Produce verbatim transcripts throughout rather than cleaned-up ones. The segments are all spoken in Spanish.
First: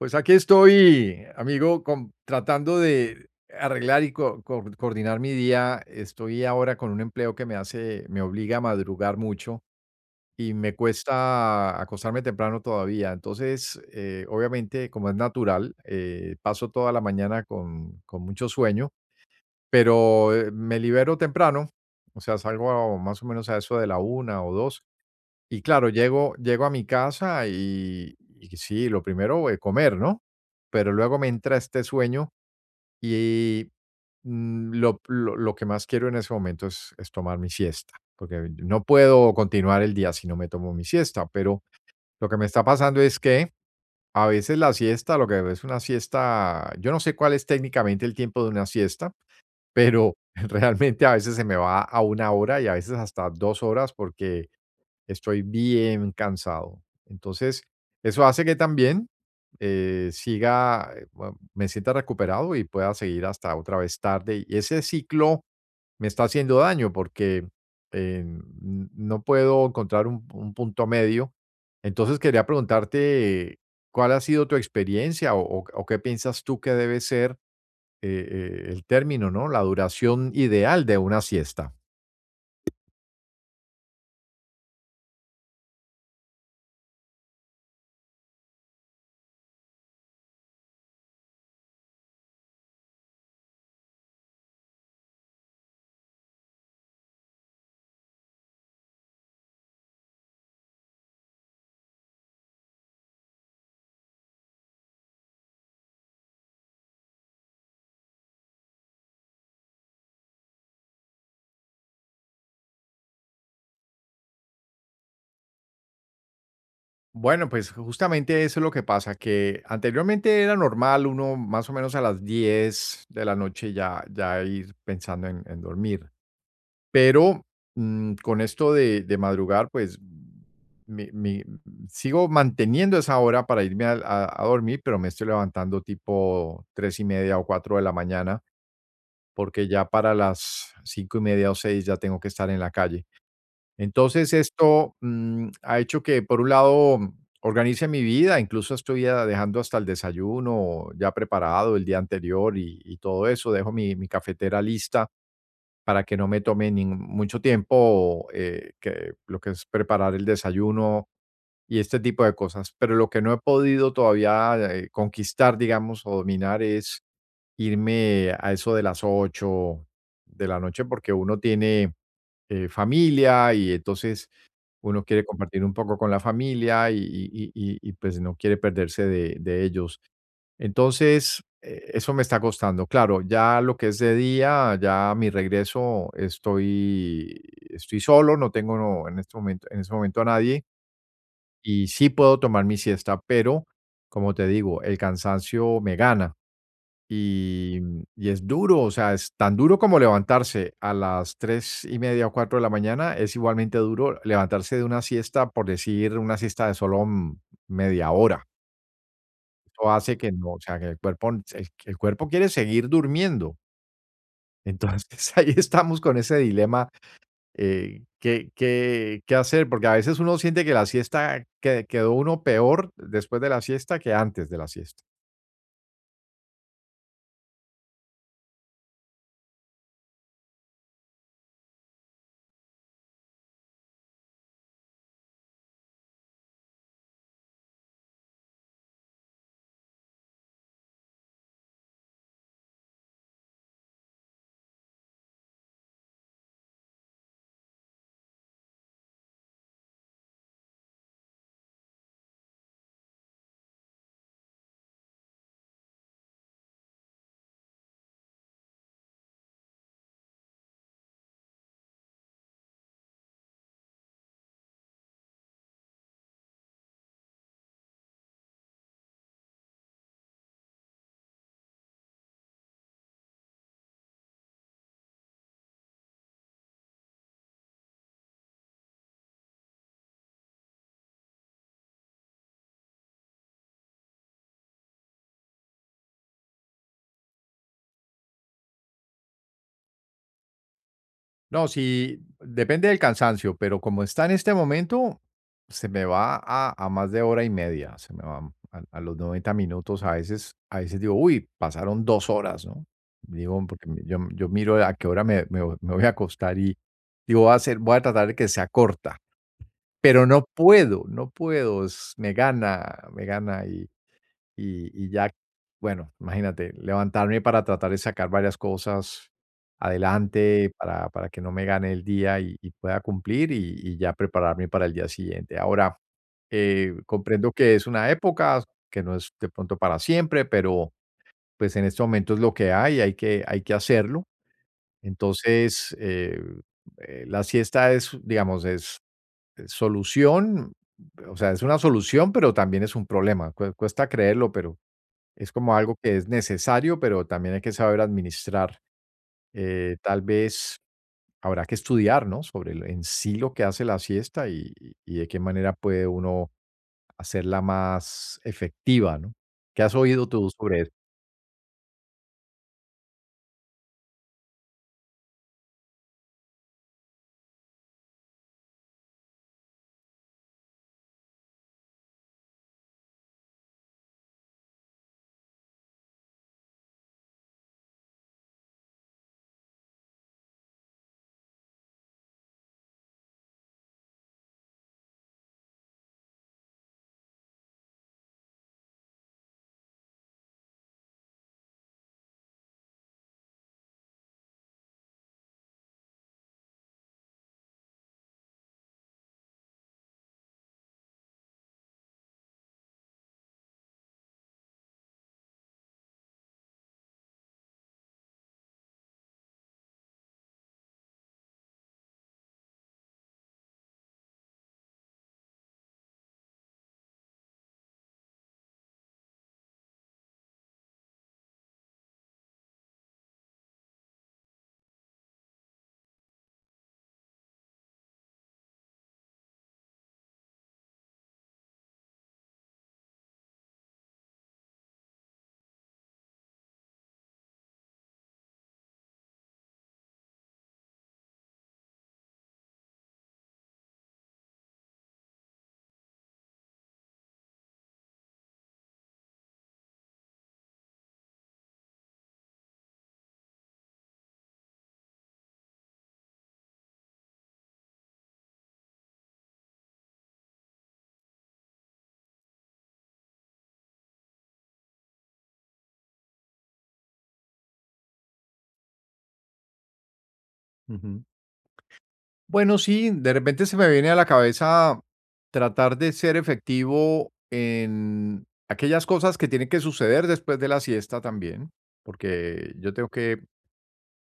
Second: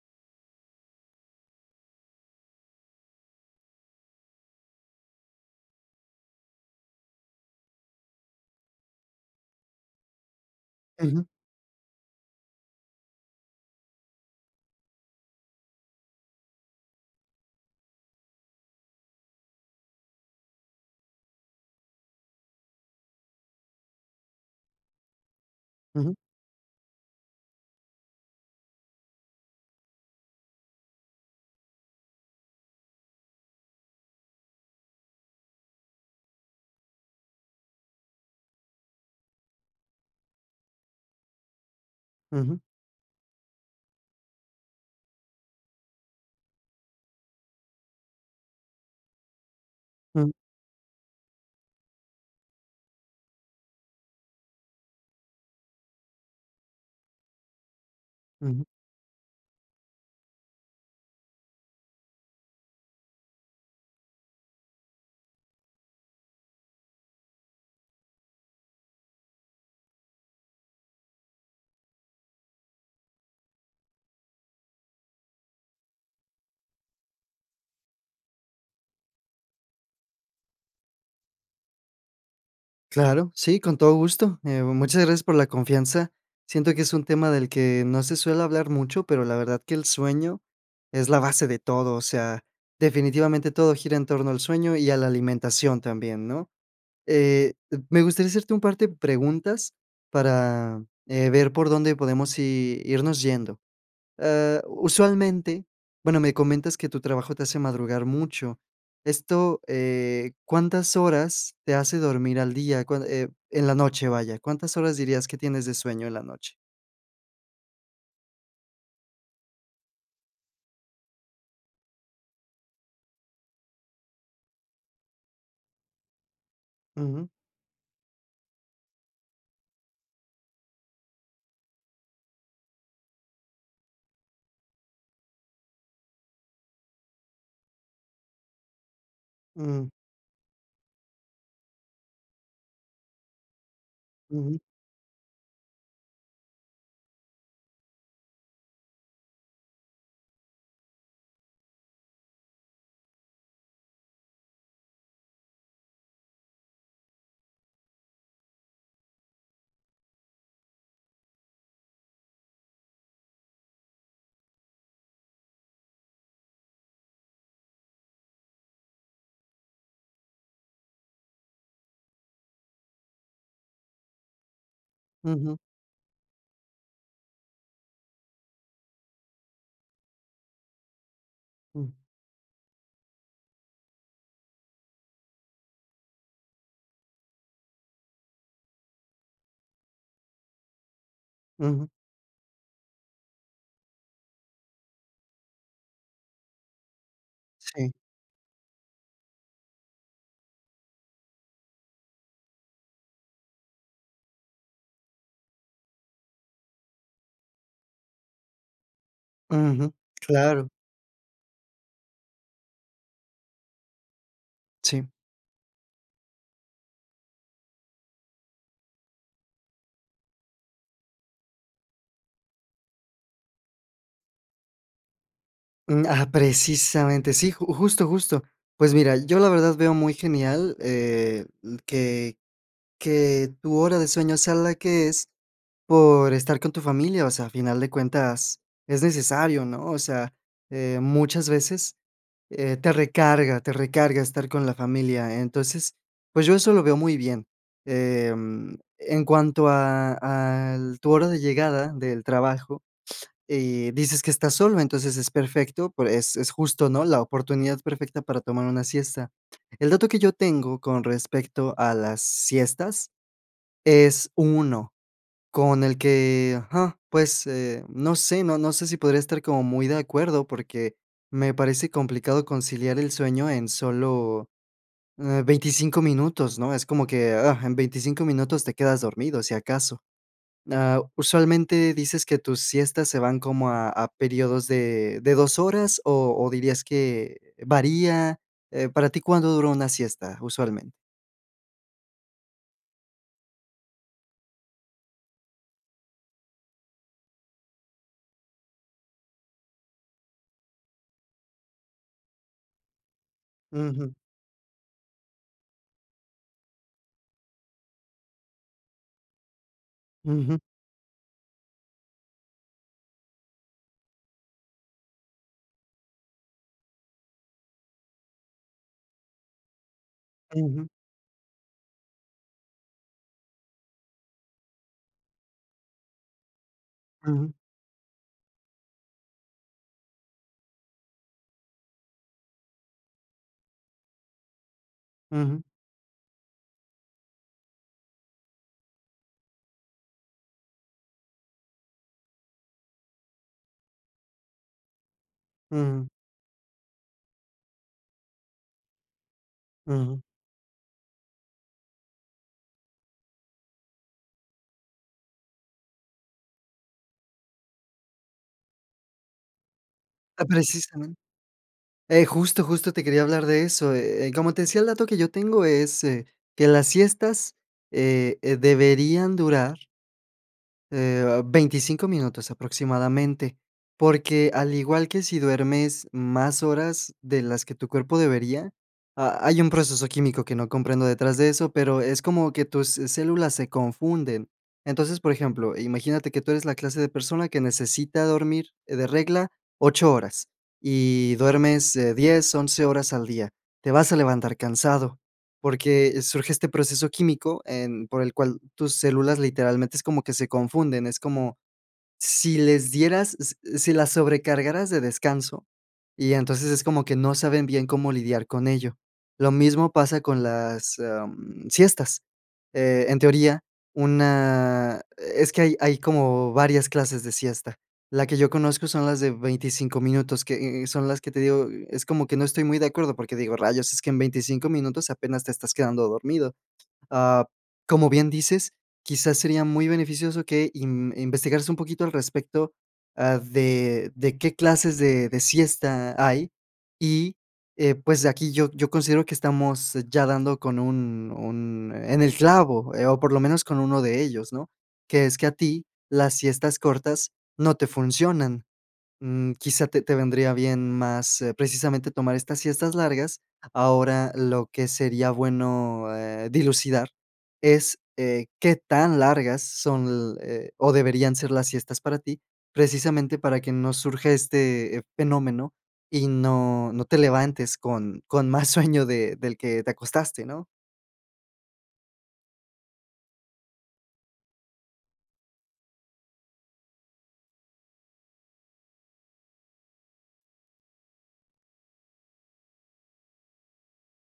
Pues aquí estoy, amigo, con- tratando de arreglar y co- co- coordinar mi día. Estoy ahora con un empleo que me hace, me obliga a madrugar mucho y me Ujú, cuesta acostarme temprano todavía. Entonces, eh, obviamente, como es natural, eh, paso toda la mañana con, con mucho sueño, pero eh, me libero temprano. O sea, salgo a- más o menos a eso de la una o dos y claro, ujú, llego llego a mi casa y y sí, lo primero, es comer, ¿no? Pero luego me entra este sueño y, mm, lo lo lo que más quiero en ese momento es es tomar mi siesta, porque no puedo continuar el día si no me tomo mi siesta, pero lo que me ujú, está pasando es que a veces la siesta, lo que es una siesta, yo no sé cuál es técnicamente el tiempo de una siesta, pero ujú, realmente a veces se me va a una hora y a veces hasta dos horas porque estoy bien cansado. Entonces, eso hace que ujú. también eh, siga, eh, bueno, me sienta recuperado y pueda seguir hasta otra vez tarde. Y ese ciclo me está haciendo daño porque eh, n- no puedo encontrar un, un punto medio. Entonces, quería preguntarte eh, cuál ha sido tu experiencia o, o- o qué piensas tú que debe ser eh, eh, el término, ¿no? La duración ideal de una siesta. Claro, sí, con todo gusto. Eh, muchas gracias por la confianza. Siento que es un tema del que no se suele hablar mucho, pero la verdad que el sueño es la base de todo. O sea, definitivamente todo gira en torno al sueño y a la alimentación también, ¿no? Eh, Me gustaría hacerte un par de preguntas para eh, ver por dónde podemos i- irnos yendo. Ah, usualmente, bueno, me comentas que tu trabajo te hace madrugar mucho. Esto, eh, ¿cuántas horas te hace dormir al día? Cuán- eh, en la noche, vaya. ¿Cuántas horas dirías que tienes de sueño en la noche? Bueno, pues, justamente eso es lo que pasa, que anteriormente era normal uno más o menos a las diez de la noche ya ya ir pensando en en dormir, Ujú, pero, mm, con esto de de madrugar, pues, mi mi sigo manteniendo esa hora para irme al a a dormir, pero me estoy levantando tipo tres y media o cuatro de la mañana, porque ya mm, para las cinco y media o seis ya tengo que estar en la calle. Entonces, ujú, esto, mm, ha hecho que, por un lado, organice mi vida, incluso estoy ya dejando hasta el desayuno ya preparado el día anterior y y todo eso. Dejo mi mi cafetera lista para que no me tome nin mucho tiempo, eh, que lo que es preparar el desayuno y este tipo de cosas. Pero lo que no he podido todavía, eh, conquistar, digamos, o dominar es irme a eso de las ocho de la noche, porque uno tiene, eh, familia y entonces uno quiere ujú, compartir un poco con la familia y y y y pues no quiere perderse de de ellos. Entonces, eh, mm, eso me está costando. Claro, ya lo que es de día, ya mi regreso estoy estoy solo, no tengo no en este momento en ese momento a nadie. Y ujú, sí puedo tomar mi siesta, pero, como te digo, el cansancio me gana y sí, y es duro, o sea, es tan duro como levantarse a las tres y media o cuatro de la mañana, es igualmente duro levantarse de una siesta, por decir, una siesta de solo, mm, media hora. Eso ujú, hace que no, o claro, sea, que el cuerpo el el cuerpo quiere seguir durmiendo. sí. Entonces, ahí estamos con ese dilema eh, ¿qué qué qué hacer? Porque a veces uno siente que la siesta que quedó uno peor después de la siesta que antes de la siesta. Mm, ah, precisamente, sí, ju- justo, justo. Pues mira, yo la verdad veo muy genial eh, que, que tu hora de sueño sea la que es, Por estar con tu familia, o sea, a final de cuentas es necesario, ¿no? O sea, eh, muchas veces, eh, te recarga te recarga estar con la familia. Entonces, pues, yo eso lo veo muy bien. Em, en cuanto a al tu hora de llegada del trabajo, eh, dices que estás solo, entonces es perfecto, por es es justo, ¿no? La oportunidad perfecta para tomar una siesta. El dato que yo tengo con respecto a las siestas es uno. Con el que, ajá, pues, eh, no sé, no no sé si podría estar como muy de acuerdo, porque me parece complicado conciliar el sueño en solo, eh, veinticinco minutos, ¿no? Es como que, ah, en veinticinco minutos te quedas dormido, si acaso. Ah, usualmente dices que tus siestas se van como a a periodos de de dos horas, o o dirías que varía, eh, ¿para ti cuánto dura una siesta usualmente? No, sí, depende del cansancio, pero como está en este momento, se me va a a más de hora y media, se me va a a los noventa minutos. A veces a veces digo: "Uy, pasaron dos horas", ¿no? Digo, porque mi- Ujú, yo yo miro a qué hora me me vo- me voy a acostar y digo: "Voy a hacer voy a tratar de que sea corta", pero no ujú, puedo, no puedo, es me gana, me gana. Y, Y, y ya, bueno, imagínate, levantarme para tratar de sacar varias cosas adelante ujú, para, para que no me gane el día y, y pueda cumplir y, y ya prepararme para el día siguiente. Ahora, eh, comprendo ujú, que es una época que no es de pronto para siempre, pero pues en este momento es lo que hay, hay que, hay que hacerlo. ujú, Entonces, eh, eh, la siesta es, digamos, es eh, solución, o sea, es una solución, pero también es un problema. Cue- Cuesta creerlo, pero es como algo ujú, que es necesario, pero también hay que saber administrar. Eh, tal ujú. vez habrá que estudiar, ¿no? Sobre el- en sí lo que hace la siesta y, y- y de qué manera puede uno hacerla más efectiva, ¿no? ¿Qué has oído Ah, tú sobre eso? precisamente. Eh, justo, justo te quería hablar de eso. Eh, eh, como te decía, el dato que yo tengo es, eh, que las siestas, eh, eh, deberían durar eh, veinticinco minutos aproximadamente, porque al igual que si duermes más horas de las que tu cuerpo debería, ha hay un proceso químico que no comprendo detrás de eso, pero es como que tus células se confunden. Entonces, por ejemplo, imagínate que tú eres la clase de persona que necesita dormir eh, de regla ocho horas y duermes, eh, diez, once horas al día. Te vas a levantar cansado. Porque surge este proceso químico en por el cual tus células literalmente es como que se confunden, es como, si les dieras s si las sobrecargaras de descanso, y entonces es como que no saben bien cómo lidiar con ello. Lo mismo pasa con las, am, siestas. Eh, en teoría, una es que hay hay como varias clases de siesta. La que yo conozco son las de veinticinco minutos, que, eh, son las que te digo, es como que no estoy muy de acuerdo, porque digo: "Rayos, es que en veinticinco minutos apenas te estás quedando dormido". Ah, como bien dices, quizás sería muy beneficioso que in investigaras un poquito al respecto, ah, de de qué clases de de siesta hay y, eh, pues, aquí yo yo considero que estamos ya dando con un un en el clavo, eh, o por lo menos con uno de ellos, ¿no? Que es que a ti las siestas cortas no te funcionan. Mm, quizá te te vendría bien más, eh, precisamente tomar estas siestas largas. Ahora, lo que sería bueno, eh, dilucidar es, eh, qué tan largas son, eh, o deberían ser las siestas para ti, precisamente para que no surja este, eh, fenómeno y no no te levantes con con más sueño de del que te acostaste, ¿no? Ujú. Bueno, sí, de repente se me viene a la cabeza tratar de ser efectivo en aquellas cosas que tienen que suceder después de la siesta también, porque yo tengo que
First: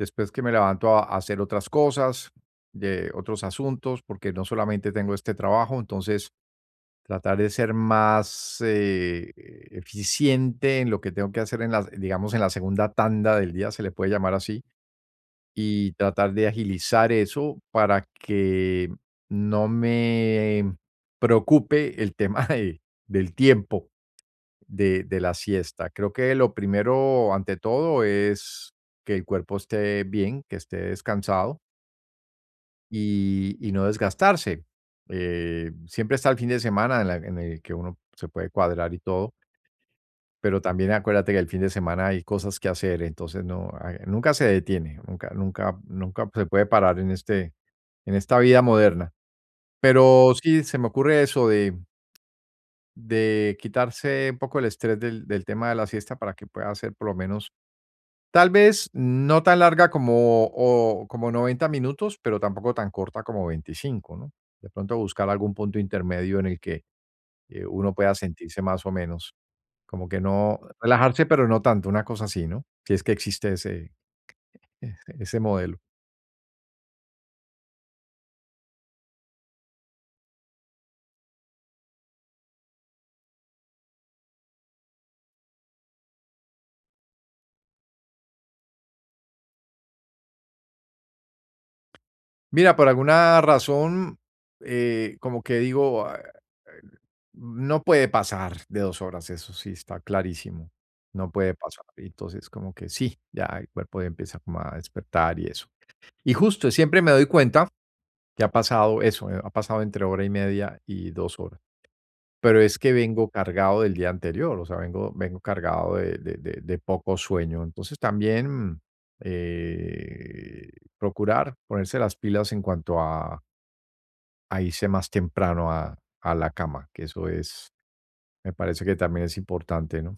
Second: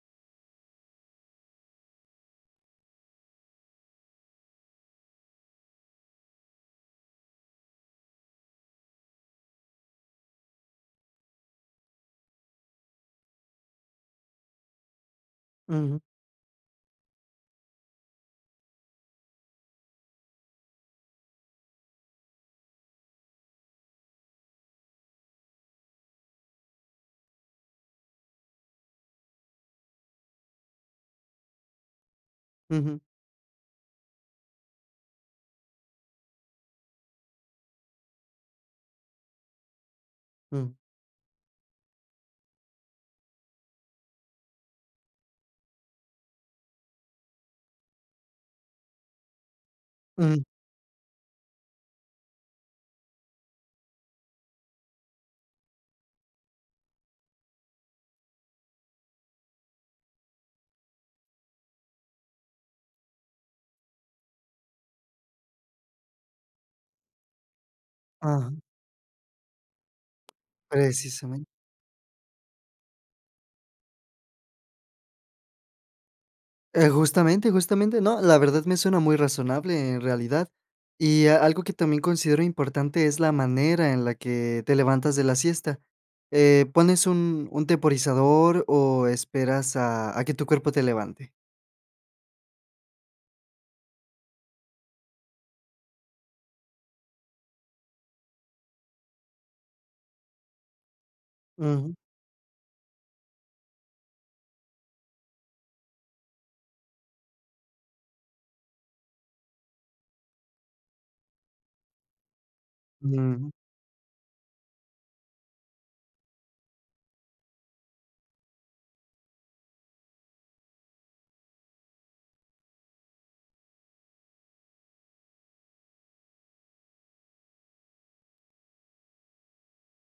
después que me levanto a a hacer otras cosas, de otros asuntos, porque no solamente tengo este trabajo, entonces tratar de ser más eh, eficiente en lo que tengo que hacer en la, digamos, en la segunda tanda del día, se le puede llamar así, y Ujú, tratar de agilizar eso para que no me preocupe el tema de- del tiempo de, de la siesta. Creo que lo primero, ante todo, es que el cuerpo esté bien, que esté descansado ujú, y, y no desgastarse. Eh, siempre está el fin de semana en, la- en el que uno se puede cuadrar y todo, pero mm, también acuérdate que el fin de semana hay cosas que hacer, entonces no, ah, nunca se detiene, nunca, nunca, nunca se puede parar en este, en esta vida moderna. Pero mm, sí, se me ocurre eso de, de quitarse un poco el estrés del, del tema de la siesta para que pueda hacer por lo menos. Tal vez no tan larga como, o como noventa minutos, pero tampoco tan corta como veinticinco, ¿no? De pronto buscar algún punto intermedio en el que, eh, uno pueda ajá, sentirse más o menos, como que no relajarse, pero precisamente. no tanto, una cosa así, ¿no? Si es que existe ese ese ese modelo. Eh, justamente, justamente, no, la verdad me suena muy razonable en realidad. Y a algo que también considero importante es la manera en la que te levantas de la siesta. Eh, ¿pones un un temporizador o esperas a a que tu cuerpo te levante? Mira, por alguna razón, eh, como que digo, ah, no puede pasar de dos horas, eso sí está clarísimo, no puede pasar. Ujú, Y entonces como que sí, ya el cuerpo ya empieza como a despertar y eso. Y justo, siempre me doy cuenta que ha pasado eso, eh, ha pasado entre hora y media y dos horas. Pero es que vengo ujú. cargado del día anterior, o sea, vengo, vengo cargado de, de- de- de poco sueño. Entonces también eh, procurar ponerse las pilas en cuanto a, a irse más temprano a, a la cama, que eso es, me parece que también es importante, ¿no?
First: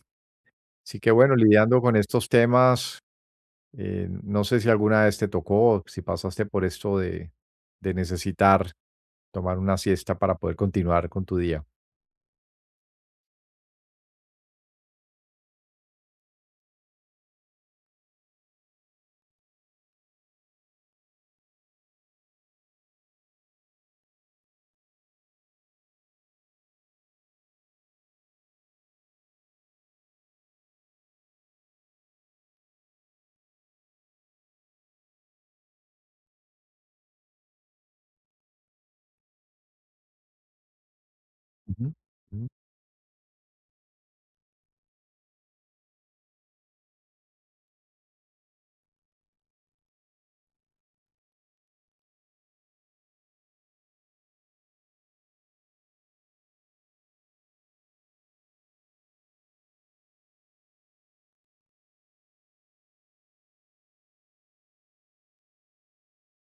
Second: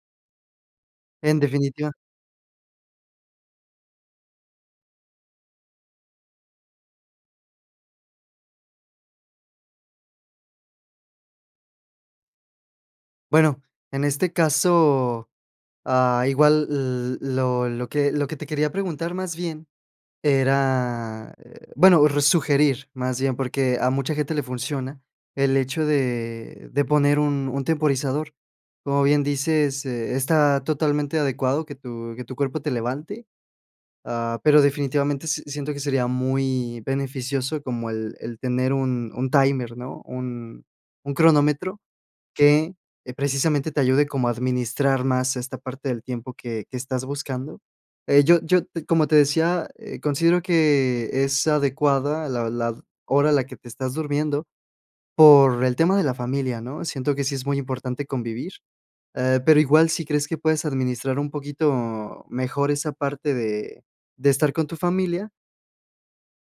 Así que bueno, En lidiando definitiva. con estos temas. Eh, no sé si alguna vez te tocó, si pasaste por esto de, de necesitar tomar una siesta para poder continuar con tu día. Bueno, en este caso, ah, igual l lo lo que lo que te quería preguntar más bien Era, eh, bueno, r sugerir, más bien, porque a mucha gente le funciona el hecho de de poner un un temporizador. Como bien dices, eh, está totalmente adecuado que tu que tu cuerpo te levante, ah, pero definitivamente si siento que sería muy beneficioso como el el tener un un timer, ¿no? Un un cronómetro Ujú, ujú, que, eh, precisamente te ayude como a administrar más esta parte del tiempo que que estás buscando. Eh, yo yo, te Como te decía, eh, considero que es adecuada la la hora a la que te estás durmiendo por el tema de la familia, ¿no? Siento que sí es muy importante convivir, eh, pero igual si crees que puedes administrar un poquito mejor esa parte de de estar con tu familia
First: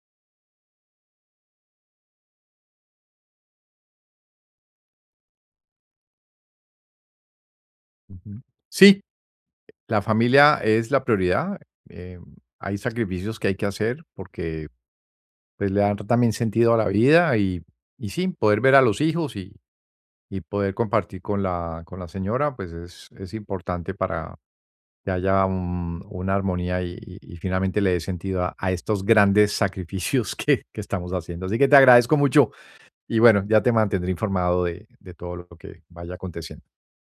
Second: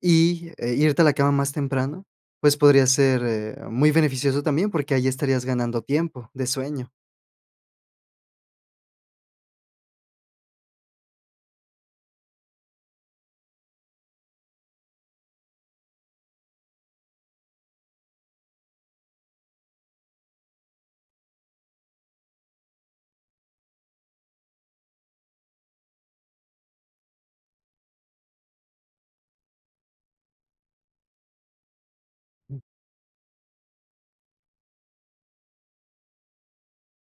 y, eh, irte a la cama más temprano, pues podría ser, eh, muy beneficioso también, porque ahí estarías ganando tiempo de sueño. ujú. Sí, la familia es la prioridad. eh, Hay sacrificios que hay que hacer porque pues, le dan también sentido a la vida y, y sí, poder ver a los hijos y, y poder compartir con la, con la señora, pues es, es importante que haya un- una armonía y, y- y finalmente le dé sentido a, a estos grandes sacrificios que, que estamos haciendo. Así que te agradezco mucho y bueno, ya te mantendré informado de de todo lo que vaya aconteciendo.